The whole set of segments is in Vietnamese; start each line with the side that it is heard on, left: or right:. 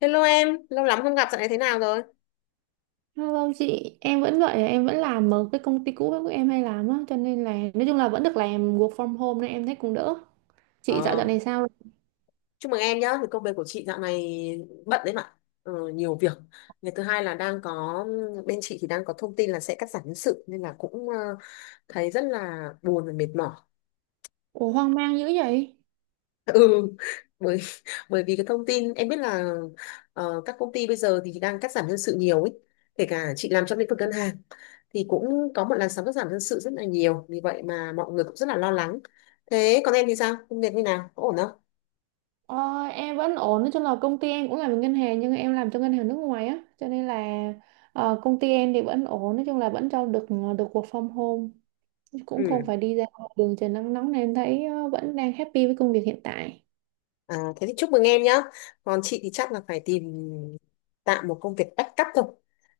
left: Hello em, lâu lắm không gặp, dạo này thế nào rồi?
right: Vâng vâng, chị, em vẫn vậy, em vẫn làm ở cái công ty cũ của em hay làm á, cho nên là nói chung là vẫn được làm work from home nên em thấy cũng đỡ. Chị dạo dạo
left: Ờ,
right: này sao?
left: chúc mừng em nhá, thì công việc của chị dạo này bận đấy mà, ừ, nhiều việc. Ngày thứ hai là đang có, bên chị thì đang có thông tin là sẽ cắt giảm nhân sự, nên là cũng thấy rất là buồn và mệt mỏi.
right: Ủa hoang mang dữ vậy?
left: Ừ, bởi bởi vì cái thông tin, em biết là các công ty bây giờ thì đang cắt giảm nhân sự nhiều ấy, kể cả chị làm trong lĩnh vực ngân hàng, thì cũng có một làn sóng cắt giảm nhân sự rất là nhiều, vì vậy mà mọi người cũng rất là lo lắng. Thế còn em thì sao? Công việc như nào? Có ổn không?
right: Ờ, em vẫn ổn, nói chung là công ty em cũng làm ở ngân hàng nhưng em làm cho ngân hàng nước ngoài á, cho nên là công ty em thì vẫn ổn, nói chung là vẫn cho được được work from home, cũng không
left: Ừ.
right: phải đi ra ngoài đường trời nắng nóng nên em thấy vẫn đang happy với công việc hiện tại.
left: À, thế thì chúc mừng em nhá. Còn chị thì chắc là phải tìm tạm một công việc backup thôi.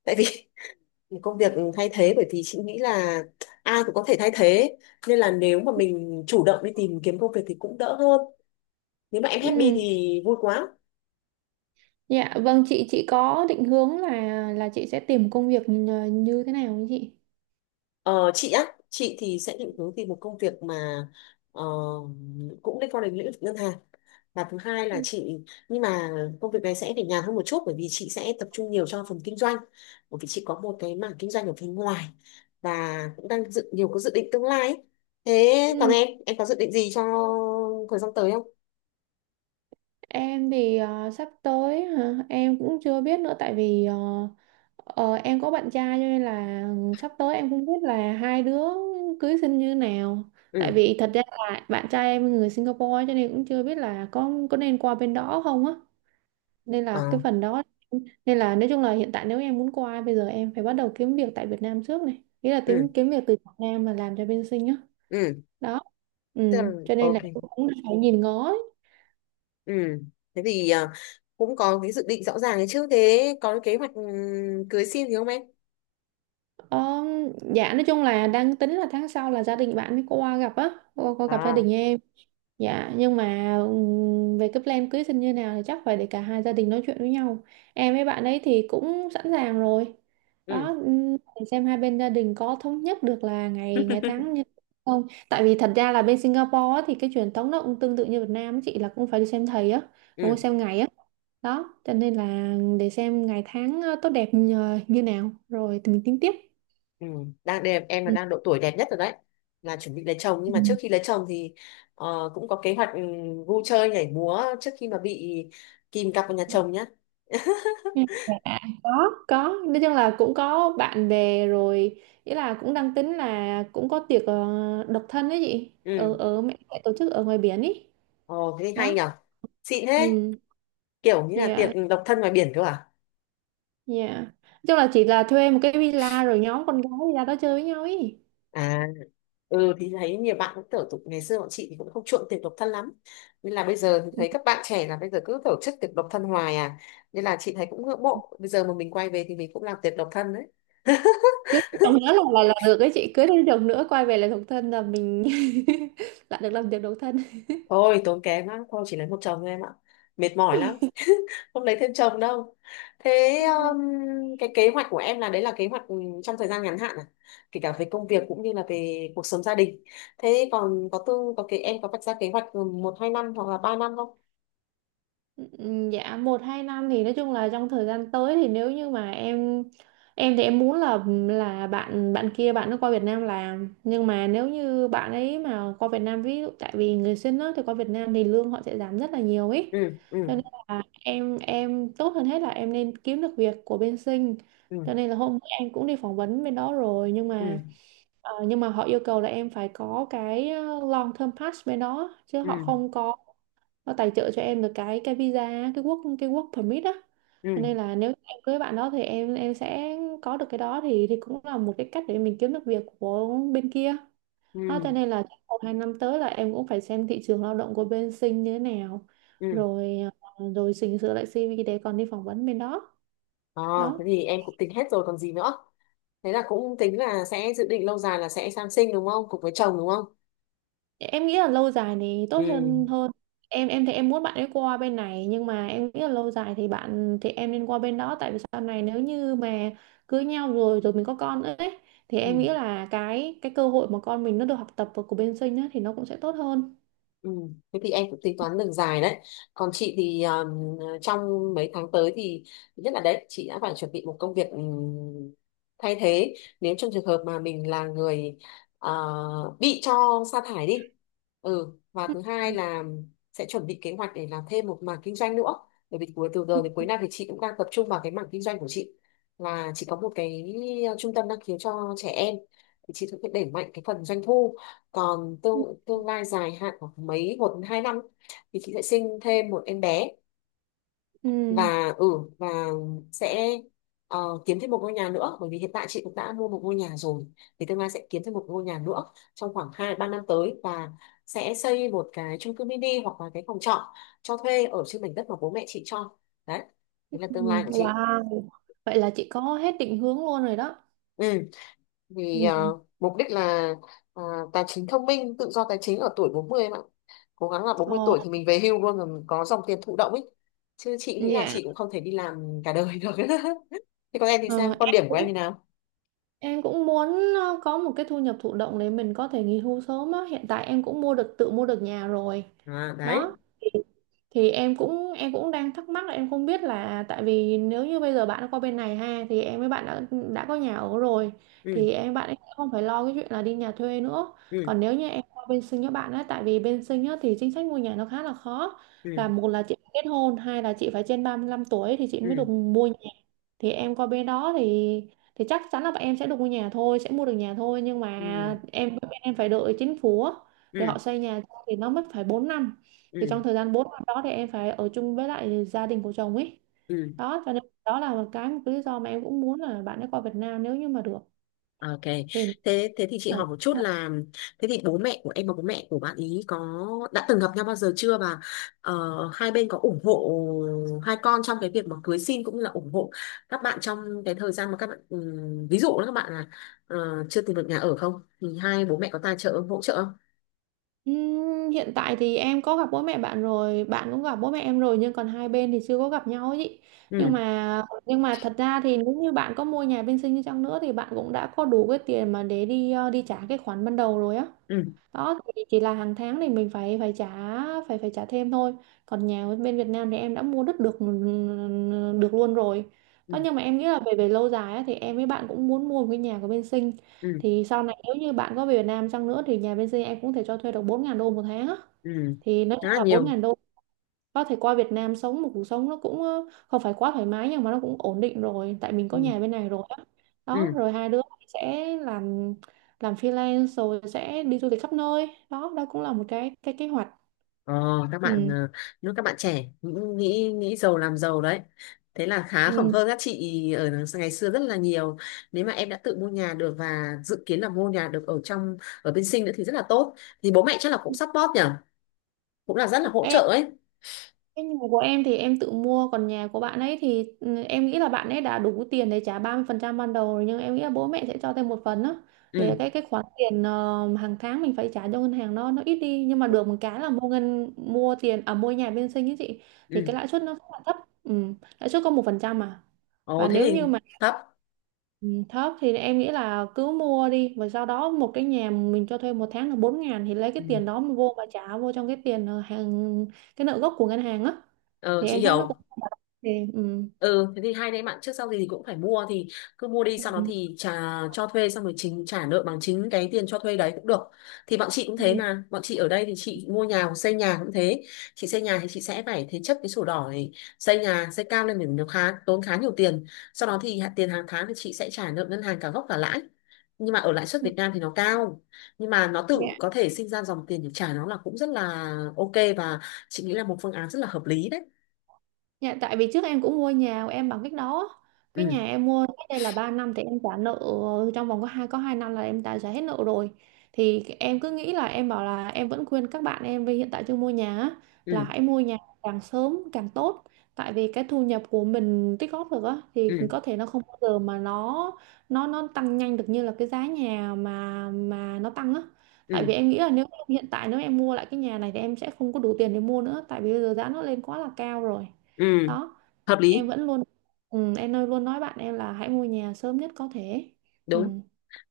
left: Tại vì một công việc thay thế, bởi vì chị nghĩ là ai cũng có thể thay thế. Nên là nếu mà mình chủ động đi tìm kiếm công việc thì cũng đỡ hơn. Nếu mà em happy
right: Ừ,
left: thì vui quá.
right: dạ vâng chị có định hướng là chị sẽ tìm công việc như như thế nào không chị?
left: Ờ, chị á, chị thì sẽ định hướng tìm một công việc mà ờ, cũng liên quan đến lĩnh vực ngân hàng. Và thứ hai
right: Ừ,
left: là chị, nhưng mà công việc này sẽ để nhàn hơn một chút bởi vì chị sẽ tập trung nhiều cho phần kinh doanh. Bởi vì chị có một cái mảng kinh doanh ở phía ngoài và cũng đang dự nhiều có dự định tương lai ấy. Thế còn em có dự định gì cho thời gian tới không?
right: em thì sắp tới hả? Em cũng chưa biết nữa tại vì em có bạn trai cho nên là sắp tới em không biết là hai đứa cưới xin như nào. Tại
left: Ừ,
right: vì thật ra là bạn trai em người Singapore cho nên cũng chưa biết là có nên qua bên đó không á. Nên
left: ờ,
right: là cái phần đó nên là nói chung là hiện tại nếu em muốn qua bây giờ em phải bắt đầu kiếm việc tại Việt Nam trước này. Nghĩa là
left: ừ,
right: kiếm kiếm việc từ Việt Nam mà làm cho bên Sing á.
left: ừ,
right: Đó. Ừ,
left: tức là
right: cho nên là
left: ok,
right: cũng phải nhìn ngó.
left: ừ. Thế thì cũng có cái dự định rõ ràng đấy chứ. Thế có cái kế hoạch cưới xin gì không em?
right: Ờ, dạ nói chung là đang tính là tháng sau là gia đình bạn mới qua gặp á, qua gặp gia
left: À,
right: đình em. Dạ nhưng mà về cái plan cưới xin như nào thì chắc phải để cả hai gia đình nói chuyện với nhau. Em với bạn ấy thì cũng sẵn sàng rồi.
left: ừ,
right: Đó để xem hai bên gia đình có thống nhất được là ngày ngày tháng như không. Tại vì thật ra là bên Singapore á, thì cái truyền thống nó cũng tương tự như Việt Nam á chị là cũng phải đi xem thầy á, cũng
left: ừ,
right: phải xem ngày á. Đó, cho nên là để xem ngày tháng tốt đẹp như như nào rồi thì mình tính tiếp.
left: ừ, đang đẹp em là
right: Ừ.
left: đang độ tuổi đẹp nhất rồi đấy, là chuẩn bị lấy chồng, nhưng mà trước
right: Ừ.
left: khi lấy chồng thì cũng có kế hoạch vui chơi nhảy múa trước khi mà bị kìm cặp vào nhà chồng nhá.
right: Ừ. Dạ, có nói chung là cũng có bạn bè rồi ý là cũng đang tính là cũng có tiệc độc thân ấy chị, ở
left: Ừ,
right: ở mẹ mẹ tổ chức ở ngoài biển ý.
left: ồ thế hay
right: Đó,
left: nhở, xịn thế,
right: ừ,
left: kiểu như là tiệc
right: dạ,
left: độc thân ngoài biển cơ à?
right: dạ nói chung là chỉ là thuê một cái villa rồi nhóm con gái ra đó chơi với nhau ý.
left: À, ừ thì thấy nhiều bạn cũng tổ tục, ngày xưa bọn chị thì cũng không chuộng tiệc độc thân lắm, nên là bây giờ thì
right: Ừ,
left: thấy các bạn trẻ là bây giờ cứ tổ chức tiệc độc thân hoài à, nên là chị thấy cũng ngưỡng mộ, bây giờ mà mình quay về thì mình cũng làm tiệc độc thân đấy.
right: cưới chồng nữa là là được ấy chị, cưới thêm chồng nữa quay về là độc thân là mình lại được làm việc độc thân.
left: Thôi tốn kém lắm, thôi chỉ lấy một chồng thôi em ạ, mệt mỏi lắm, không lấy thêm chồng đâu. Thế um, cái kế hoạch của em là đấy là kế hoạch trong thời gian ngắn hạn à, kể cả về công việc cũng như là về cuộc sống gia đình. Thế còn có tư có cái em có vạch ra kế hoạch một hai năm hoặc là 3 năm không?
right: Ừ, dạ một hai năm thì nói chung là trong thời gian tới thì nếu như mà em thì em muốn là bạn bạn kia, bạn nó qua Việt Nam làm, nhưng mà nếu như bạn ấy mà qua Việt Nam ví dụ tại vì người sinh á thì qua Việt Nam thì lương họ sẽ giảm rất là nhiều ấy,
left: Ừ, ừ,
right: cho nên là em, tốt hơn hết là em nên kiếm được việc của bên sinh.
left: ừ,
right: Cho nên là hôm bữa em cũng đi phỏng vấn bên đó rồi nhưng
left: ừ,
right: mà nhưng mà họ yêu cầu là em phải có cái long term pass bên đó chứ
left: ừ,
right: họ không có nó tài trợ cho em được cái visa, cái work permit á.
left: ừ,
right: Cho nên là nếu em cưới bạn đó thì em sẽ có được cái đó thì cũng là một cái cách để mình kiếm được việc của bên kia. Đó, cho
left: ừ,
right: nên là trong một hai năm tới là em cũng phải xem thị trường lao động của bên Sinh như thế nào
left: ừ.
right: rồi rồi chỉnh sửa lại CV để còn đi phỏng vấn bên đó.
left: À, thế
right: Đó.
left: thì em cũng tính hết rồi còn gì nữa. Thế là cũng tính là sẽ dự định lâu dài là sẽ sang sinh đúng không, cùng với chồng đúng không?
right: Em nghĩ là lâu dài thì tốt
left: Ừ,
right: hơn hơn Em, thì em muốn bạn ấy qua bên này nhưng mà em nghĩ là lâu dài thì bạn thì em nên qua bên đó, tại vì sau này nếu như mà cưới nhau rồi rồi mình có con nữa ấy thì em nghĩ
left: ừ.
right: là cái cơ hội mà con mình nó được học tập của bên sinh á thì nó cũng sẽ tốt hơn.
left: Ừ. Thế thì em cũng tính toán đường dài đấy. Còn chị thì trong mấy tháng tới thì thứ nhất là đấy, chị đã phải chuẩn bị một công việc thay thế nếu trong trường hợp mà mình là người ờ, bị cho sa thải đi. Ừ, và
right: Ừ.
left: thứ hai là sẽ chuẩn bị kế hoạch để làm thêm một mảng kinh doanh nữa. Bởi vì cuối từ giờ đến cuối năm thì chị cũng đang tập trung vào cái mảng kinh doanh của chị, là chị có một cái trung tâm năng khiếu cho trẻ em, thì chị cũng phải đẩy mạnh cái phần doanh thu. Còn
right: Ừ.
left: tương tương lai dài hạn khoảng mấy 1 đến 2 năm thì chị sẽ sinh thêm một em bé
right: Ừ.
left: và ừ và sẽ ờ, kiếm thêm một ngôi nhà nữa, bởi vì hiện tại chị cũng đã mua một ngôi nhà rồi, thì tương lai sẽ kiếm thêm một ngôi nhà nữa trong khoảng hai ba năm tới, và sẽ xây một cái chung cư mini hoặc là cái phòng trọ cho thuê ở trên mảnh đất mà bố mẹ chị cho. Đấy,
right: Ừ.
left: đấy là tương lai của chị.
right: Wow, vậy là chị có hết định hướng luôn rồi đó.
left: Ừ, vì
right: Ừ.
left: mục đích là ờ, tài chính thông minh, tự do tài chính ở tuổi 40 em ạ, cố gắng là bốn mươi
right: Ồ,
left: tuổi thì mình về hưu luôn, rồi mình có dòng tiền thụ động ấy, chứ chị nghĩ là
right: dạ.
left: chị cũng không thể đi làm cả đời được. Thế còn em thì
right: Ờ,
left: sao, quan
right: em
left: điểm của em
right: cũng,
left: như nào?
right: em cũng muốn có một cái thu nhập thụ động để mình có thể nghỉ hưu sớm á. Hiện tại em cũng mua được, tự mua được nhà rồi.
left: À, đấy,
right: Đó. Thì em cũng, em cũng đang thắc mắc là em không biết là tại vì nếu như bây giờ bạn qua bên này ha thì em với bạn đã có nhà ở rồi
left: ừ,
right: thì em, bạn ấy không phải lo cái chuyện là đi nhà thuê nữa.
left: ừ,
right: Còn nếu như em qua bên Sinh với bạn á tại vì bên Sinh á thì chính sách mua nhà nó khá là khó.
left: ừ,
right: Là một là chị phải kết hôn, hai là chị phải trên 35 tuổi thì chị mới
left: ừ,
right: được mua nhà. Thì em qua bên đó thì chắc chắn là bọn em sẽ được mua nhà thôi, sẽ mua được nhà thôi nhưng mà
left: ừ,
right: em, bên em phải đợi chính phủ á, để
left: ừ,
right: họ xây nhà cho thì nó mất phải 4 năm. Thì
left: ừ,
right: trong thời gian 4 năm đó thì em phải ở chung với lại gia đình của chồng ấy.
left: ừ.
right: Đó, cho nên đó là một cái lý do mà em cũng muốn là bạn ấy qua Việt Nam nếu như mà được
left: Ok. Thế thế thì chị
right: thì.
left: hỏi một chút là thế thì bố mẹ của em và bố mẹ của bạn ý có đã từng gặp nhau bao giờ chưa, và ờ, hai bên có ủng hộ hai con trong cái việc mà cưới xin cũng như là ủng hộ các bạn trong cái thời gian mà các bạn ví dụ là các bạn là chưa tìm được nhà ở không, thì hai bố mẹ có tài trợ hỗ trợ không?
right: Hiện tại thì em có gặp bố mẹ bạn rồi, bạn cũng gặp bố mẹ em rồi nhưng còn hai bên thì chưa có gặp nhau ấy chị. Nhưng
left: Ừ,
right: mà, thật ra thì nếu như bạn có mua nhà bên Sinh đi chăng nữa thì bạn cũng đã có đủ cái tiền mà để đi đi trả cái khoản ban đầu rồi á.
left: ừ,
right: Đó thì chỉ là hàng tháng thì mình phải, trả, phải phải trả thêm thôi. Còn nhà bên Việt Nam thì em đã mua đất được ừ, được luôn rồi.
left: ừ,
right: Đó, nhưng mà em nghĩ là về về lâu dài á, thì em với bạn cũng muốn mua một cái nhà của bên Sinh,
left: ừ,
right: thì sau này nếu như bạn có về Việt Nam chăng nữa thì nhà bên Sinh em cũng thể cho thuê được 4000 đô một tháng á.
left: ừ.
right: Thì nói
left: Khá
right: chung
left: là
right: là bốn
left: nhiều.
right: ngàn đô có thể qua Việt Nam sống một cuộc sống nó cũng không phải quá thoải mái nhưng mà nó cũng ổn định rồi tại mình có
left: Ừ,
right: nhà bên này rồi á. Đó
left: ừ.
right: rồi hai đứa sẽ làm freelance rồi sẽ đi du lịch khắp nơi. Đó đó cũng là một cái kế hoạch
left: Ờ, các bạn
right: ừ.
left: nếu các bạn trẻ nghĩ nghĩ nghĩ giàu làm giàu đấy, thế là khá khẩm hơn các chị ở ngày xưa rất là nhiều. Nếu mà em đã tự mua nhà được và dự kiến là mua nhà được ở trong ở bên Sinh nữa thì rất là tốt, thì bố mẹ chắc là cũng support nhỉ, cũng là rất là hỗ trợ
right: Ừ.
left: ấy.
right: Cái nhà của em thì em tự mua, còn nhà của bạn ấy thì ừ, em nghĩ là bạn ấy đã đủ tiền để trả 30% ban đầu rồi nhưng em nghĩ là bố mẹ sẽ cho thêm một phần á,
left: Ừ,
right: để cái khoản tiền hàng tháng mình phải trả cho ngân hàng nó, ít đi, nhưng mà được một cái là mua ngân mua tiền à mua nhà bên sinh ấy chị,
left: ừ,
right: thì cái lãi suất nó rất là thấp. Ừ, lãi suất có 1% mà,
left: ồ
right: và
left: thế
right: nếu
left: thì
right: như mà
left: thấp,
right: ừ, thấp thì em nghĩ là cứ mua đi và sau đó một cái nhà mình cho thuê một tháng là 4 ngàn thì lấy cái
left: ừ.
right: tiền đó mà vô mà trả vô trong cái tiền hàng cái nợ gốc của ngân hàng á
left: Ờ,
right: thì
left: chị
right: em thấy nó cũng
left: hiểu.
right: không phải là tiền ừ.
left: Ừ, thế thì hai anh em bạn trước sau gì thì cũng phải mua thì cứ mua đi,
right: Ừ.
left: sau đó
right: Ừ.
left: thì trả cho thuê xong rồi chính trả nợ bằng chính cái tiền cho thuê đấy cũng được. Thì bọn chị cũng thế
right: Ừ.
left: mà, bọn chị ở đây thì chị mua nhà hoặc xây nhà cũng thế, chị xây nhà thì chị sẽ phải thế chấp cái sổ đỏ này, xây nhà xây cao lên mình nó khá tốn khá nhiều tiền, sau đó thì tiền hàng tháng thì chị sẽ trả nợ ngân hàng cả gốc cả lãi, nhưng mà ở lãi suất
right: Ừ,
left: Việt Nam thì nó cao, nhưng mà nó
right: ừ.
left: tự có thể sinh ra dòng tiền để trả nó là cũng rất là ok. Và chị nghĩ là một phương án rất là hợp lý đấy.
right: Dạ, tại vì trước em cũng mua nhà của em bằng cách đó á.
left: Ừ,
right: Cái nhà em mua cách đây là 3 năm thì em trả nợ trong vòng có hai năm là em đã trả hết nợ rồi. Thì em cứ nghĩ là em bảo là em vẫn khuyên các bạn em vì hiện tại chưa mua nhà á,
left: ừ,
right: là hãy mua nhà càng sớm càng tốt. Tại vì cái thu nhập của mình tích góp được á
left: ừ,
right: thì có thể nó không bao giờ mà nó tăng nhanh được như là cái giá nhà mà nó tăng á. Tại vì
left: ừ.
right: em nghĩ là nếu em hiện tại nếu em mua lại cái nhà này thì em sẽ không có đủ tiền để mua nữa tại vì bây giờ giá nó lên quá là cao rồi.
left: Ừ,
right: Đó,
left: hợp
right: em
left: lý,
right: vẫn luôn ừ, em nói luôn, nói bạn em là hãy mua nhà sớm nhất có thể. Ừ,
left: đúng.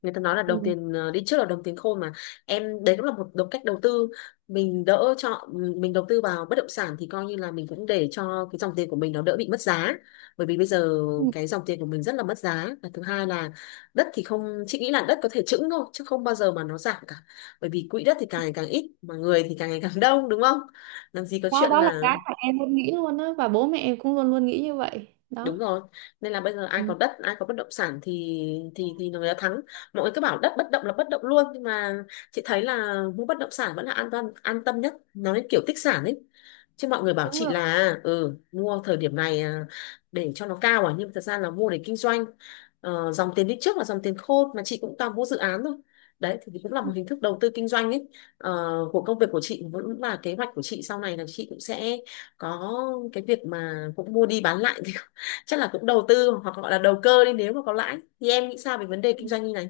left: Người ta nói là đồng
right: ừ.
left: tiền đi trước là đồng tiền khôn mà. Em đấy cũng là một đồng cách đầu tư. Mình đỡ cho mình đầu tư vào bất động sản thì coi như là mình cũng để cho cái dòng tiền của mình nó đỡ bị mất giá. Bởi vì bây giờ
right: Ừ.
left: cái dòng tiền của mình rất là mất giá. Và thứ hai là đất thì không, chị nghĩ là đất có thể chững thôi chứ không bao giờ mà nó giảm cả. Bởi vì quỹ đất thì càng ngày càng ít mà người thì càng ngày càng đông, đúng không? Làm gì có
right: Đó
left: chuyện
right: đó là
left: là
right: cái mà em luôn nghĩ luôn á và bố mẹ em cũng luôn luôn nghĩ như vậy đó.
left: đúng rồi, nên là bây giờ ai có
right: Ừ,
left: đất, ai có bất động sản thì người ta thắng. Mọi người cứ bảo đất bất động là bất động luôn, nhưng mà chị thấy là mua bất động sản vẫn là an toàn an tâm nhất, nó như kiểu tích sản ấy, chứ mọi người bảo
right: đúng
left: chị
right: rồi.
left: là ừ mua thời điểm này à, để cho nó cao à, nhưng mà thật ra là mua để kinh doanh. Ờ, dòng tiền đi trước là dòng tiền khôn mà, chị cũng toàn mua dự án thôi, đấy thì cũng là một hình thức đầu tư kinh doanh ấy. Ờ, của công việc của chị vẫn là kế hoạch của chị sau này là chị cũng sẽ có cái việc mà cũng mua đi bán lại. Chắc là cũng đầu tư hoặc gọi là đầu cơ đi, nếu mà có lãi thì em nghĩ sao về vấn đề kinh doanh như này?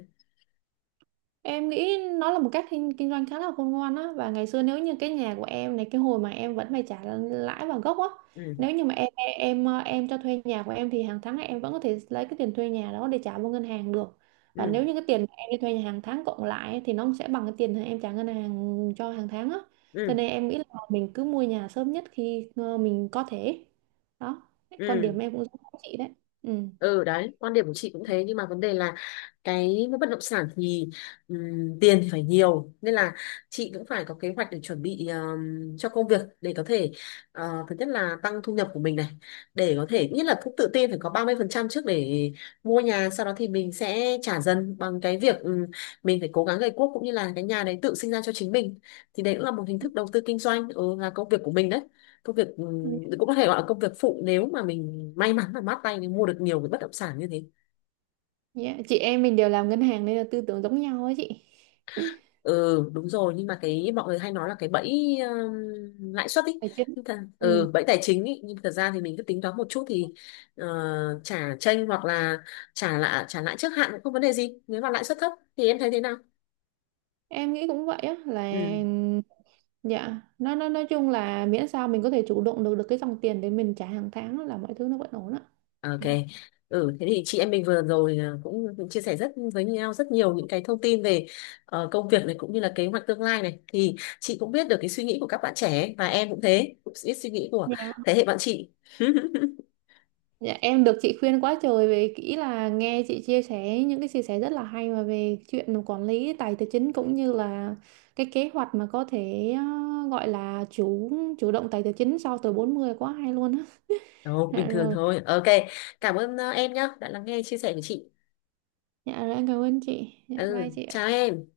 right: Em nghĩ nó là một cách kinh doanh khá là khôn ngoan á, và ngày xưa nếu như cái nhà của em này cái hồi mà em vẫn phải trả lãi và gốc á,
left: Ừ,
right: nếu như mà em em cho thuê nhà của em thì hàng tháng em vẫn có thể lấy cái tiền thuê nhà đó để trả vô ngân hàng được, và
left: ừ,
right: nếu như cái tiền mà em đi thuê nhà hàng tháng cộng lại ấy, thì nó sẽ bằng cái tiền em trả ngân hàng cho hàng tháng á. Cho
left: ừ,
right: nên em nghĩ là mình cứ mua nhà sớm nhất khi mình có thể. Đó, quan
left: ừ,
right: điểm em cũng giống chị đấy, ừ.
left: ừ. Đấy quan điểm của chị cũng thế, nhưng mà vấn đề là cái bất động sản thì tiền thì phải nhiều nên là chị cũng phải có kế hoạch để chuẩn bị cho công việc để có thể thứ nhất là tăng thu nhập của mình này, để có thể nhất là cũng tự tin phải có 30% trước để mua nhà, sau đó thì mình sẽ trả dần bằng cái việc mình phải cố gắng gây guốc cũng như là cái nhà đấy tự sinh ra cho chính mình, thì đấy cũng là một hình thức đầu tư kinh doanh, ừ, là công việc của mình đấy. Công việc, cũng có thể gọi là công việc phụ, nếu mà mình may mắn và mát tay mình mua được nhiều cái bất động sản như thế.
right: Yeah. Chị em mình đều làm ngân hàng nên là tư tưởng giống nhau ấy chị.
left: Ừ đúng rồi, nhưng mà cái mọi người hay nói là cái bẫy lãi suất ý,
right: Tài chính,
left: nhưng thật,
right: ừ.
left: ừ, bẫy tài chính ý, nhưng thật ra thì mình cứ tính toán một chút thì ờ, trả chênh hoặc là trả lãi trước hạn cũng không vấn đề gì, nếu mà lãi suất thấp thì em thấy thế nào?
right: Em nghĩ cũng vậy á là
left: Ừ.
right: dạ nói chung là miễn sao mình có thể chủ động được, cái dòng tiền để mình trả hàng tháng là mọi thứ nó vẫn ổn á.
left: Ok.
right: Dạ.
left: Ừ, thế thì chị em mình vừa rồi cũng chia sẻ rất với nhau rất nhiều những cái thông tin về công việc này cũng như là kế hoạch tương lai này, thì chị cũng biết được cái suy nghĩ của các bạn trẻ ấy, và em cũng thế cũng biết suy nghĩ của
right: Dạ.
left: thế hệ bạn chị.
right: Dạ em được chị khuyên quá trời về kỹ là nghe chị chia sẻ, những cái chia sẻ rất là hay mà về chuyện quản lý tài tài chính cũng như là cái kế hoạch mà có thể gọi là chủ chủ động tài tài chính sau tuổi 40, quá hay luôn á.
left: Đâu,
right: Dạ
left: bình thường
right: rồi.
left: thôi ok. Cảm ơn em nhá, đã lắng nghe chia sẻ của chị.
right: Dạ rồi em cảm ơn chị, dạ bye
left: Ừ
right: chị
left: chào
right: ạ.
left: em.